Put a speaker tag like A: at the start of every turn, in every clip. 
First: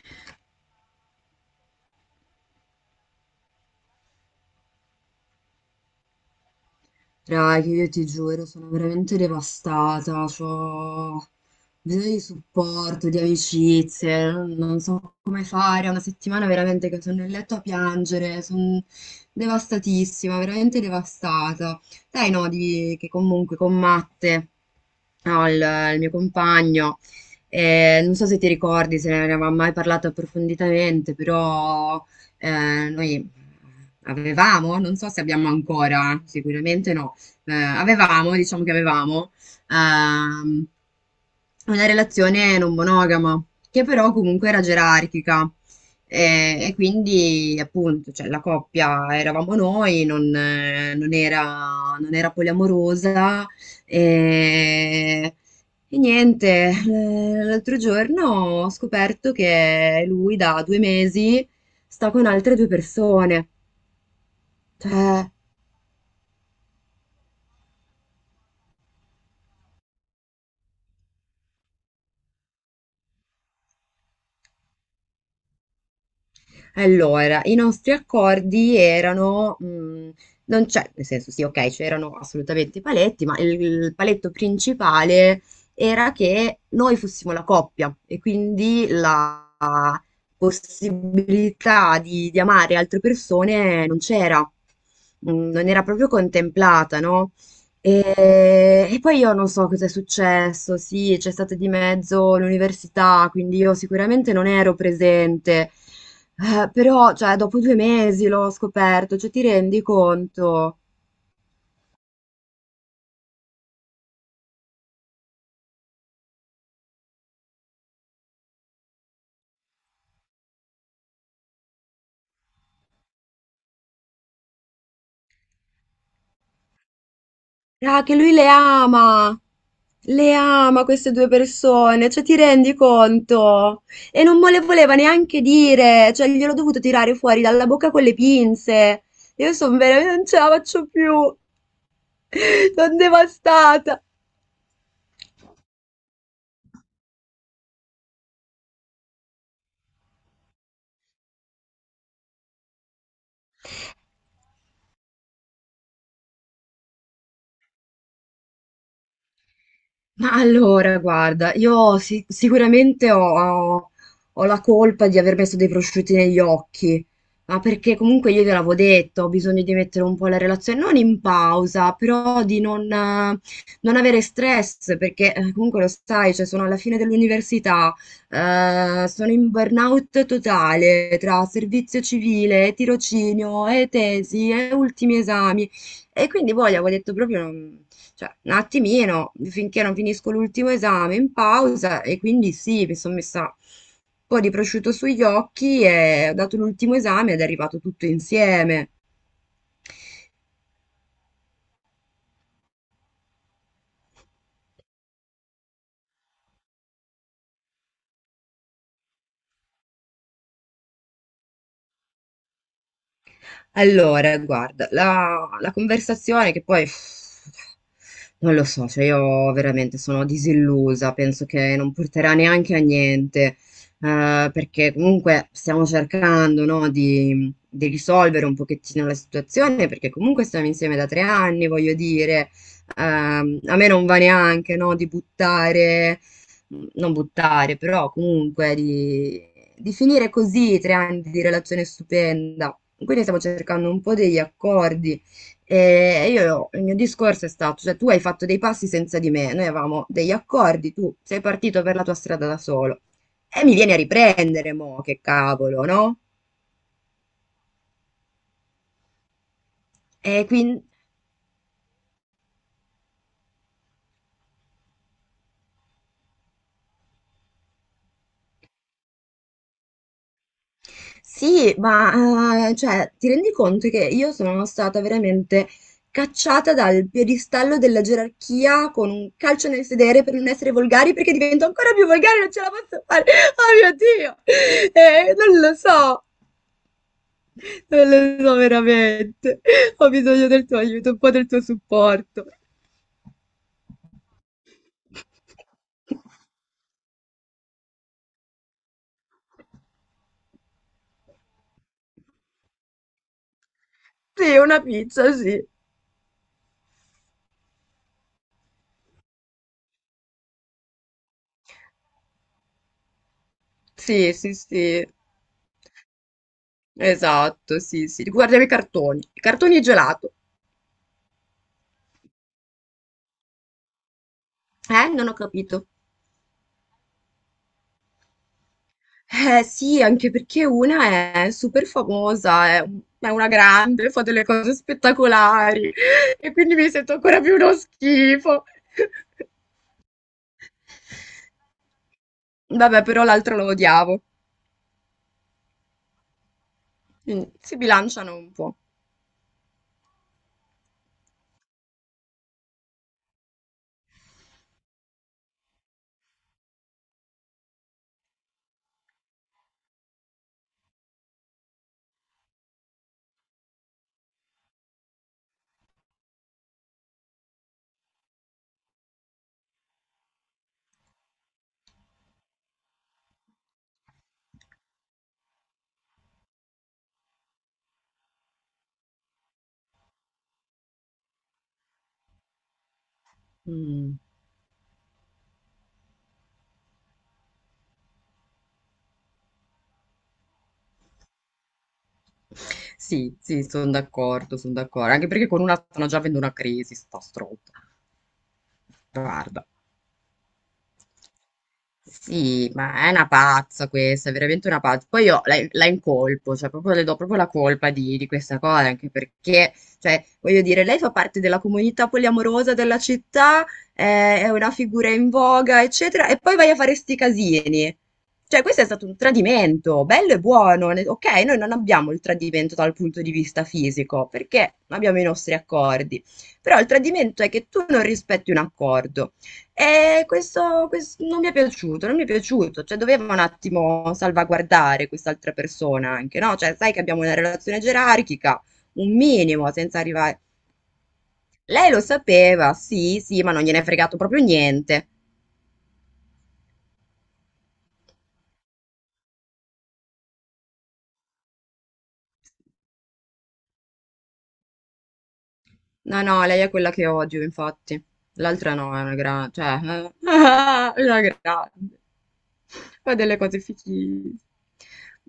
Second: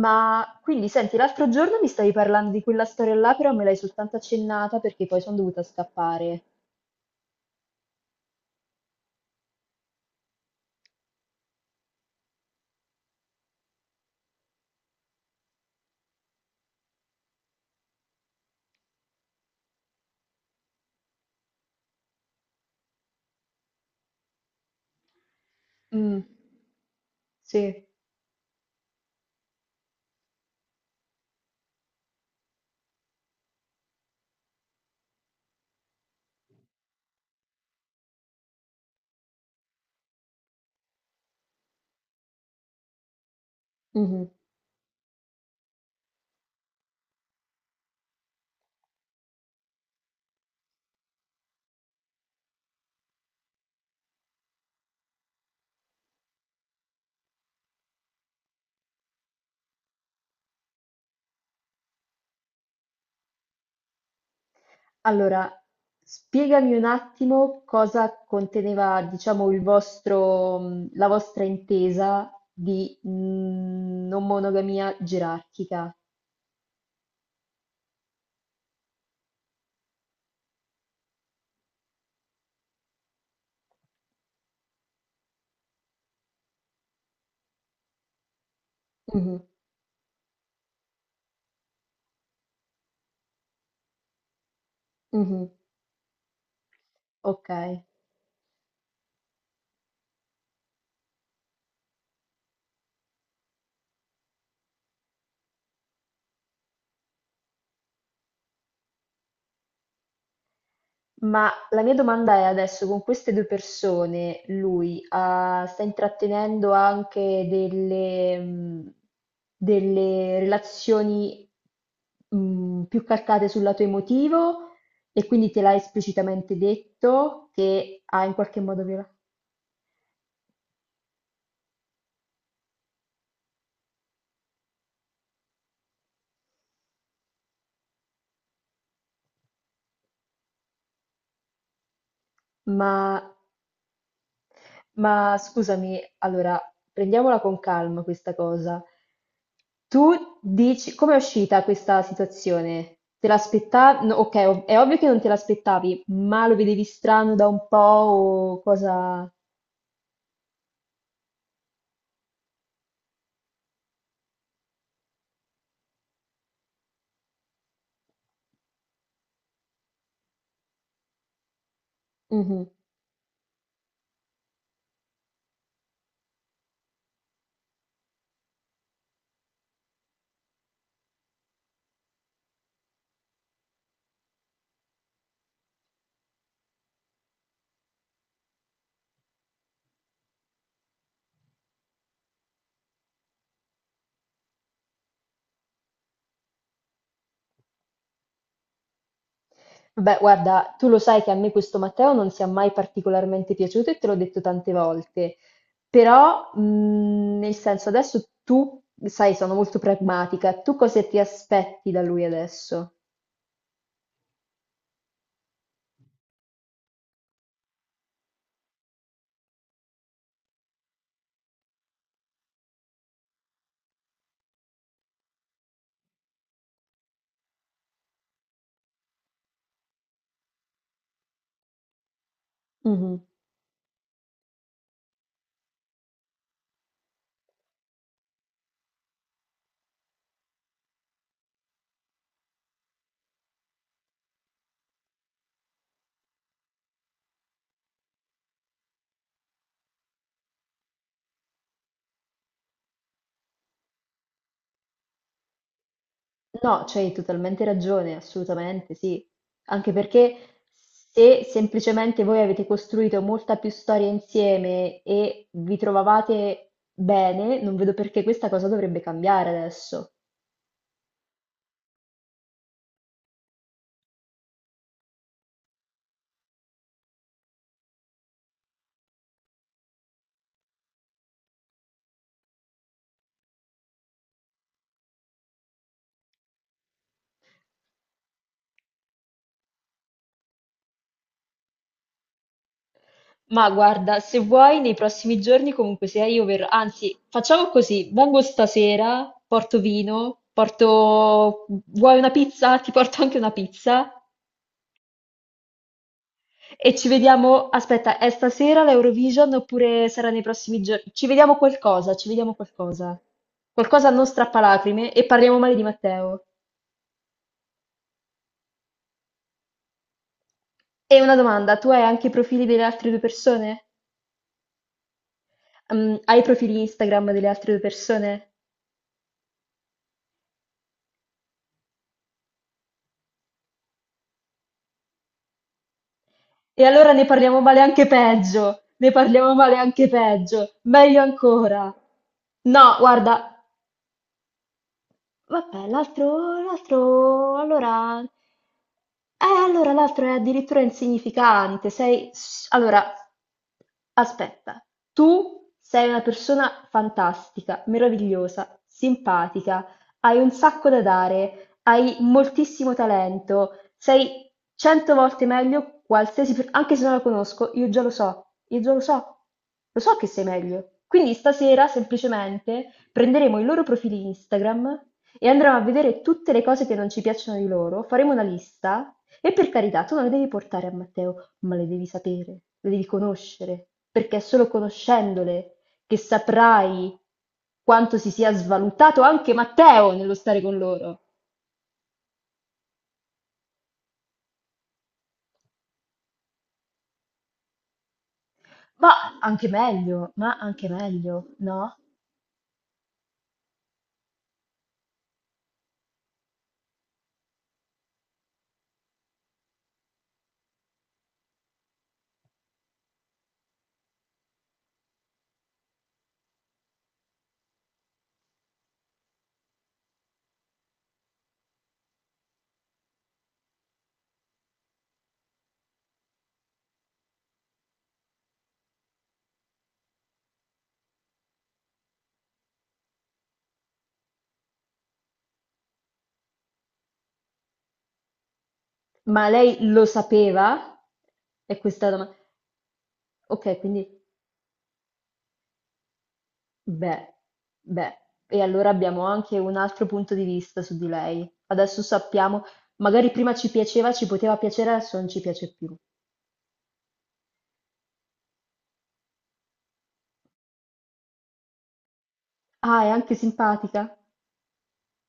A: Ma quindi senti, l'altro giorno mi stavi parlando di quella storia là, però me l'hai soltanto accennata perché poi sono dovuta scappare.
B: Raga, io ti giuro, sono veramente devastata, ho bisogno di supporto, di amicizie, non so come fare, è una settimana veramente che sono nel letto a piangere, sono devastatissima, veramente devastata. Dai, no, di, che comunque con Matte, no, il mio
A: Mm,
B: compagno,
A: sì.
B: non so se ti ricordi, se ne avevamo mai parlato approfonditamente, però noi avevamo, non so se abbiamo ancora, sicuramente no avevamo, diciamo che avevamo, ehm, una relazione non monogama, che però
A: Mhm.
B: comunque era gerarchica. E quindi, appunto, cioè, la coppia eravamo noi, non era, non era poliamorosa. E, e niente, l'altro giorno ho scoperto che lui da 2 mesi sta con altre due persone. Cioè,
A: Allora, spiegami un attimo cosa conteneva, diciamo, il vostro, la vostra intesa di non monogamia gerarchica.
B: allora, i nostri accordi erano, non c'è nel senso sì, okay, c'erano assolutamente i paletti, ma il paletto principale era che noi fossimo la coppia e quindi
A: Mhm,
B: la possibilità di amare altre persone non c'era.
A: mhm.
B: Non era proprio contemplata, no,
A: Ok.
B: e poi io non so cosa è successo, sì, c'è stata di mezzo l'università, quindi io sicuramente non ero presente. Però cioè, dopo 2 mesi l'ho scoperto, cioè ti rendi conto?
A: Ma la mia domanda è adesso, con queste due persone, lui sta intrattenendo anche delle, delle relazioni più calcate sul lato emotivo e quindi te l'ha esplicitamente detto che
B: Ah, che
A: ha
B: lui
A: in qualche modo violato.
B: le ama queste due persone, cioè ti rendi conto? E non me le voleva neanche dire, cioè gliel'ho dovuto tirare fuori dalla bocca con le pinze, io sono veramente, non ce la faccio più. Son
A: Ma,
B: devastata!
A: ma scusami, allora prendiamola con calma questa cosa. Tu dici, com'è uscita questa situazione? Te l'aspettavi? Ok, è ovvio che non te l'aspettavi, ma lo vedevi strano da un po' o cosa.
B: Ma allora, guarda, io sicuramente ho la colpa di aver messo dei prosciutti negli occhi, ma perché comunque io te l'avevo detto, ho bisogno di mettere un po' la relazione, non in pausa, però di
A: Mhm.
B: non, non avere stress, perché comunque lo sai, cioè, sono alla fine dell'università, sono in burnout totale tra servizio civile, tirocinio, e tesi, e ultimi esami, e quindi poi avevo detto proprio... non- cioè, un attimino, finché non finisco l'ultimo esame in pausa e quindi sì, mi sono messa un po' di prosciutto sugli occhi e ho dato l'ultimo esame ed è arrivato tutto insieme.
A: Vabbè, guarda, tu lo sai che a me questo Matteo non sia mai particolarmente piaciuto e te l'ho detto tante volte, però nel senso adesso tu, sai, sono molto pragmatica, tu cosa ti aspetti da lui adesso?
B: Allora, guarda, la conversazione che poi... Non lo so, cioè io veramente sono disillusa, penso che non porterà neanche a niente, perché comunque stiamo cercando, no, di risolvere un pochettino la situazione, perché comunque stiamo insieme da 3 anni, voglio dire, a me non va neanche, no, di buttare, non buttare, però comunque di finire così 3 anni di relazione stupenda. Quindi stiamo cercando un po' degli accordi. E io, il mio discorso è stato, cioè tu hai fatto dei passi senza di me, noi avevamo degli accordi, tu sei partito per la tua strada da solo. E mi vieni a riprendere, mo, che cavolo, no?
A: No, c'hai totalmente ragione, assolutamente sì. Anche
B: E
A: perché
B: quindi,
A: se semplicemente voi avete costruito molta più storia insieme e vi trovavate bene, non vedo perché questa cosa dovrebbe cambiare adesso.
B: sì, ma, cioè, ti rendi conto che io sono stata veramente cacciata dal piedistallo della gerarchia con un calcio nel sedere per non essere volgari, perché divento ancora più volgare, non ce la posso fare. Oh mio Dio! Non lo so. Non lo so veramente. Ho bisogno del tuo aiuto, un po' del tuo supporto.
A: Ma guarda, se vuoi, nei prossimi giorni comunque sia io verrò, anzi, facciamo così, vengo stasera, porto vino, porto, vuoi una pizza? Ti porto anche una pizza.
B: Sì, una pizza, sì.
A: E ci vediamo, aspetta, è stasera l'Eurovision oppure sarà nei prossimi giorni? Ci vediamo qualcosa, ci vediamo qualcosa. Qualcosa non
B: Sì, sì, sì.
A: strappalacrime e parliamo male di Matteo.
B: Esatto, sì, sì. Guardiamo i cartoni. I cartoni e gelato.
A: E una domanda, tu hai anche i profili delle altre due persone?
B: Non ho capito.
A: Mm, hai i profili Instagram delle altre due persone?
B: Sì, anche perché una è super famosa, è una grande, fa delle cose spettacolari e quindi
A: E
B: mi
A: allora
B: sento
A: ne
B: ancora più
A: parliamo
B: uno
A: male anche
B: schifo.
A: peggio, ne parliamo male anche peggio, meglio ancora. No,
B: Vabbè, però l'altra
A: guarda.
B: lo odiavo.
A: Vabbè,
B: Quindi
A: l'altro,
B: si
A: allora.
B: bilanciano un po'.
A: Allora l'altro è addirittura insignificante. Sei... Allora, aspetta. Tu sei una persona fantastica, meravigliosa, simpatica, hai un sacco da dare, hai moltissimo talento, sei cento volte meglio qualsiasi... Anche se non la conosco, io già lo so, io già lo so che sei meglio. Quindi stasera semplicemente prenderemo i loro profili Instagram e andremo a vedere tutte le cose che non ci piacciono di loro, faremo una lista e per carità, tu non le devi portare a Matteo, ma le devi sapere, le devi conoscere,
B: Mm.
A: perché è solo conoscendole che saprai quanto si sia svalutato anche Matteo nello stare con loro.
B: Sì, sì, sono d'accordo, sono d'accordo. Anche perché con una stanno già avendo una crisi, sta stroppa. Guarda.
A: Ma anche meglio, no?
B: Sì, ma è una pazza questa, è veramente una pazza. Poi io la incolpo, cioè proprio le do proprio la colpa di questa cosa, anche perché, cioè, voglio dire, lei fa parte della comunità poliamorosa della città, è una figura in voga, eccetera, e poi vai a fare sti casini. Cioè, questo è stato un tradimento, bello e buono. Ok, noi non abbiamo il tradimento dal punto di vista fisico, perché abbiamo i nostri accordi. Però il tradimento è che tu non rispetti un accordo. E questo, non mi è piaciuto, non mi è piaciuto, cioè doveva un attimo salvaguardare quest'altra persona anche, no? Cioè sai che abbiamo una relazione gerarchica, un
A: Ma
B: minimo,
A: lei
B: senza
A: lo
B: arrivare...
A: sapeva? E
B: Lei lo
A: questa è la domanda.
B: sapeva, sì, sì, ma non
A: Ok,
B: gliene è fregato
A: quindi.
B: proprio niente.
A: Beh, beh, e allora abbiamo anche un altro punto di vista su di lei. Adesso sappiamo, magari prima ci piaceva, ci poteva piacere, adesso non ci piace più.
B: No, no, lei è quella che odio, infatti. L'altra no, è una grande, cioè, è una grande.
A: Ah, è
B: Fa
A: anche
B: delle cose
A: simpatica?
B: fichi.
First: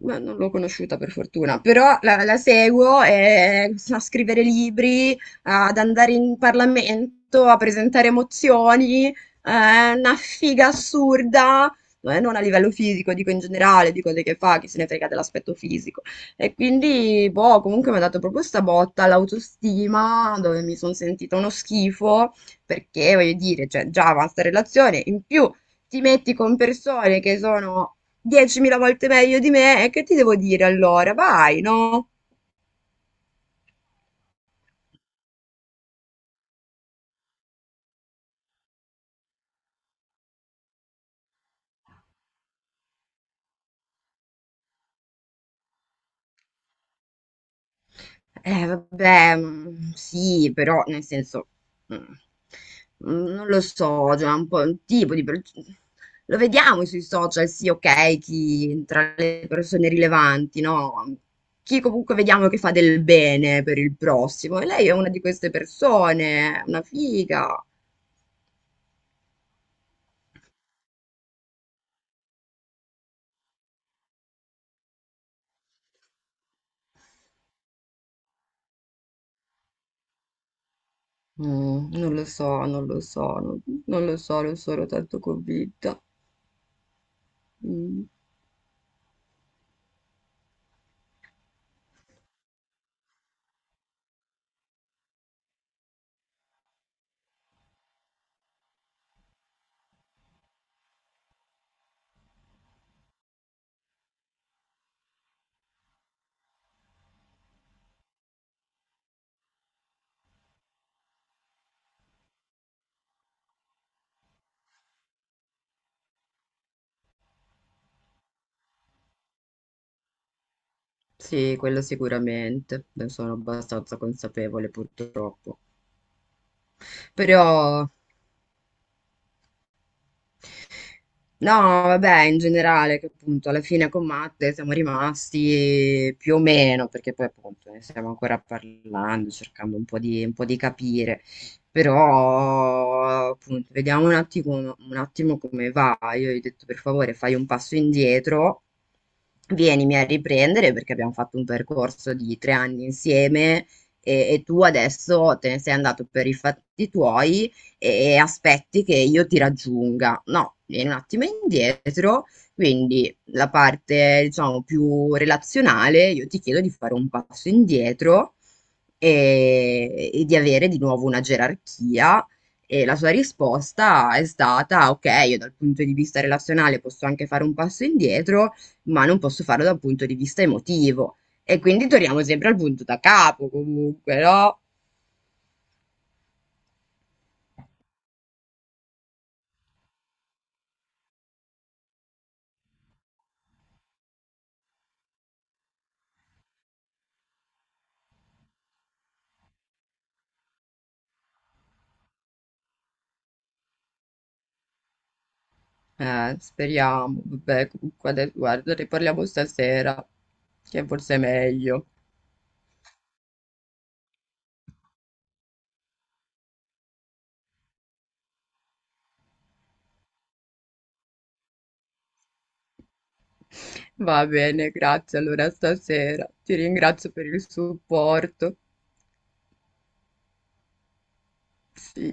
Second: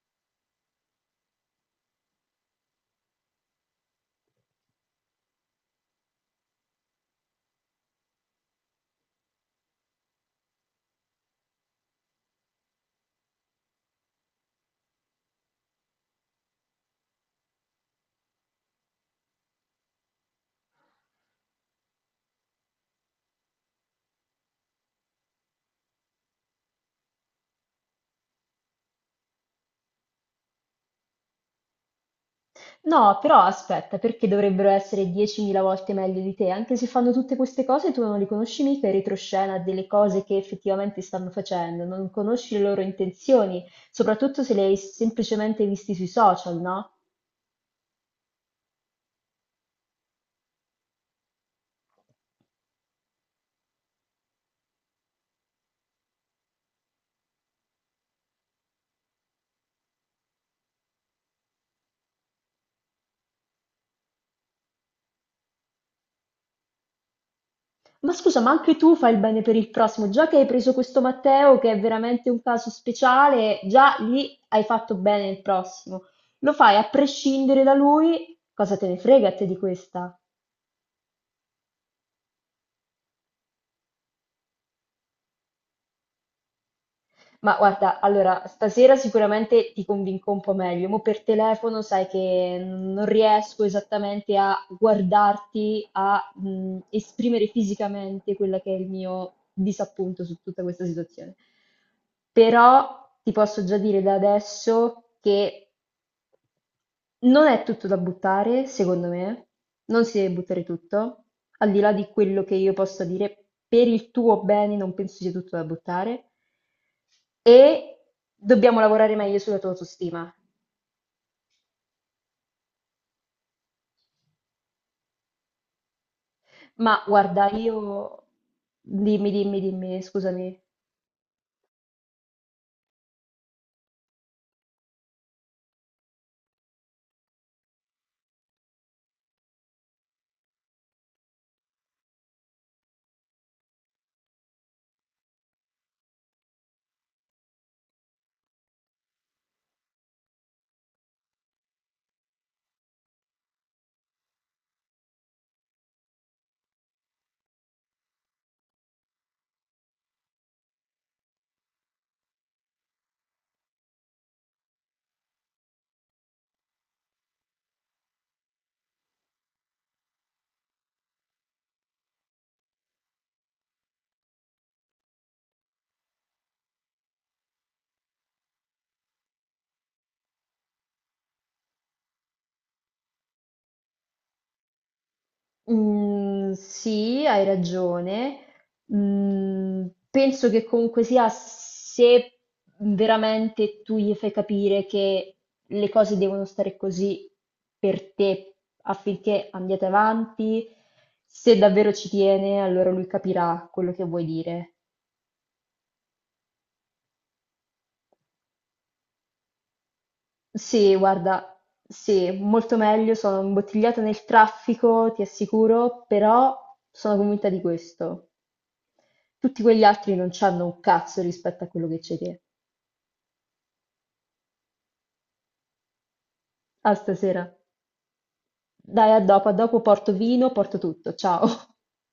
B: Ma non l'ho conosciuta per fortuna, però la seguo a scrivere libri, ad andare in Parlamento, a presentare mozioni, una figa assurda, non a livello fisico, dico in generale, di cose che fa, chi se ne frega dell'aspetto fisico. E quindi, boh, comunque mi ha dato proprio sta botta all'autostima, dove mi sono sentita uno schifo, perché voglio dire, cioè, già avanza relazione, in più ti metti con persone che sono 10.000 volte meglio di me e che ti devo dire allora? Vai, no?
A: No, però aspetta, perché dovrebbero essere 10.000 volte meglio di te? Anche se fanno tutte queste cose, tu non li conosci mica in retroscena delle cose che effettivamente stanno facendo, non conosci le loro intenzioni, soprattutto se le hai semplicemente visti sui social, no?
B: Vabbè, sì, però nel senso, mm, non lo so, cioè è un po' un tipo di... per- Lo vediamo sui social, sì, ok, chi tra le persone rilevanti, no? Chi comunque vediamo che fa del bene per il prossimo. E lei è una di queste persone, una figa.
A: Ma scusa, ma anche tu fai il bene per il prossimo, già che hai preso questo Matteo, che è veramente un caso speciale, già lì hai fatto bene il prossimo. Lo fai a prescindere da lui, cosa te ne frega a te di questa?
B: Mm, non lo so, non lo so, non lo so, non sono tanto convinta.
A: Ma guarda,
B: Mm,
A: allora, stasera sicuramente ti convinco un po' meglio. Mo' per telefono sai che non riesco esattamente a guardarti, a esprimere fisicamente quello che è il mio disappunto su tutta questa situazione. Però ti posso già dire da adesso che non è tutto da buttare, secondo me, non si deve buttare tutto, al di là di quello che io possa dire, per il tuo bene non penso sia tutto da buttare e dobbiamo lavorare meglio sulla tua autostima.
B: sì, quello sicuramente, ne sono abbastanza consapevole purtroppo.
A: Ma
B: Però
A: guarda, io... Dimmi, scusami.
B: no, vabbè, in generale, che appunto alla fine con Matte siamo rimasti più o meno, perché poi appunto ne stiamo ancora parlando, cercando un po' di capire, però appunto vediamo un attimo come va. Io gli ho detto per favore fai un passo indietro, vienimi a riprendere perché abbiamo fatto un percorso di 3 anni insieme e tu adesso te ne sei andato per i fatti tuoi e aspetti che io ti raggiunga. No, vieni un attimo indietro, quindi la parte, diciamo, più relazionale, io ti chiedo di fare un passo indietro e di avere di nuovo una gerarchia. E la sua risposta è stata: ok, io dal punto di vista relazionale posso anche fare un passo indietro, ma non posso farlo dal punto di vista emotivo. E quindi torniamo sempre al punto da capo, comunque, no?
A: Mm, sì, hai ragione. Mm, penso che comunque sia se veramente tu gli fai capire che le cose devono stare così per te affinché andiate avanti, se davvero ci tiene, allora lui capirà quello che vuoi dire.
B: Speriamo, vabbè, comunque adesso, guarda, ne parliamo stasera, che
A: Sì,
B: forse è
A: guarda,
B: meglio.
A: sì, molto meglio, sono imbottigliata nel traffico, ti assicuro, però sono convinta di questo. Tutti quegli altri non c'hanno un cazzo rispetto a quello che c'hai te.
B: Va bene, grazie allora stasera. Ti
A: Ah
B: ringrazio per il
A: stasera?
B: supporto.
A: Dai a dopo porto vino, porto tutto, ciao.
B: Sì.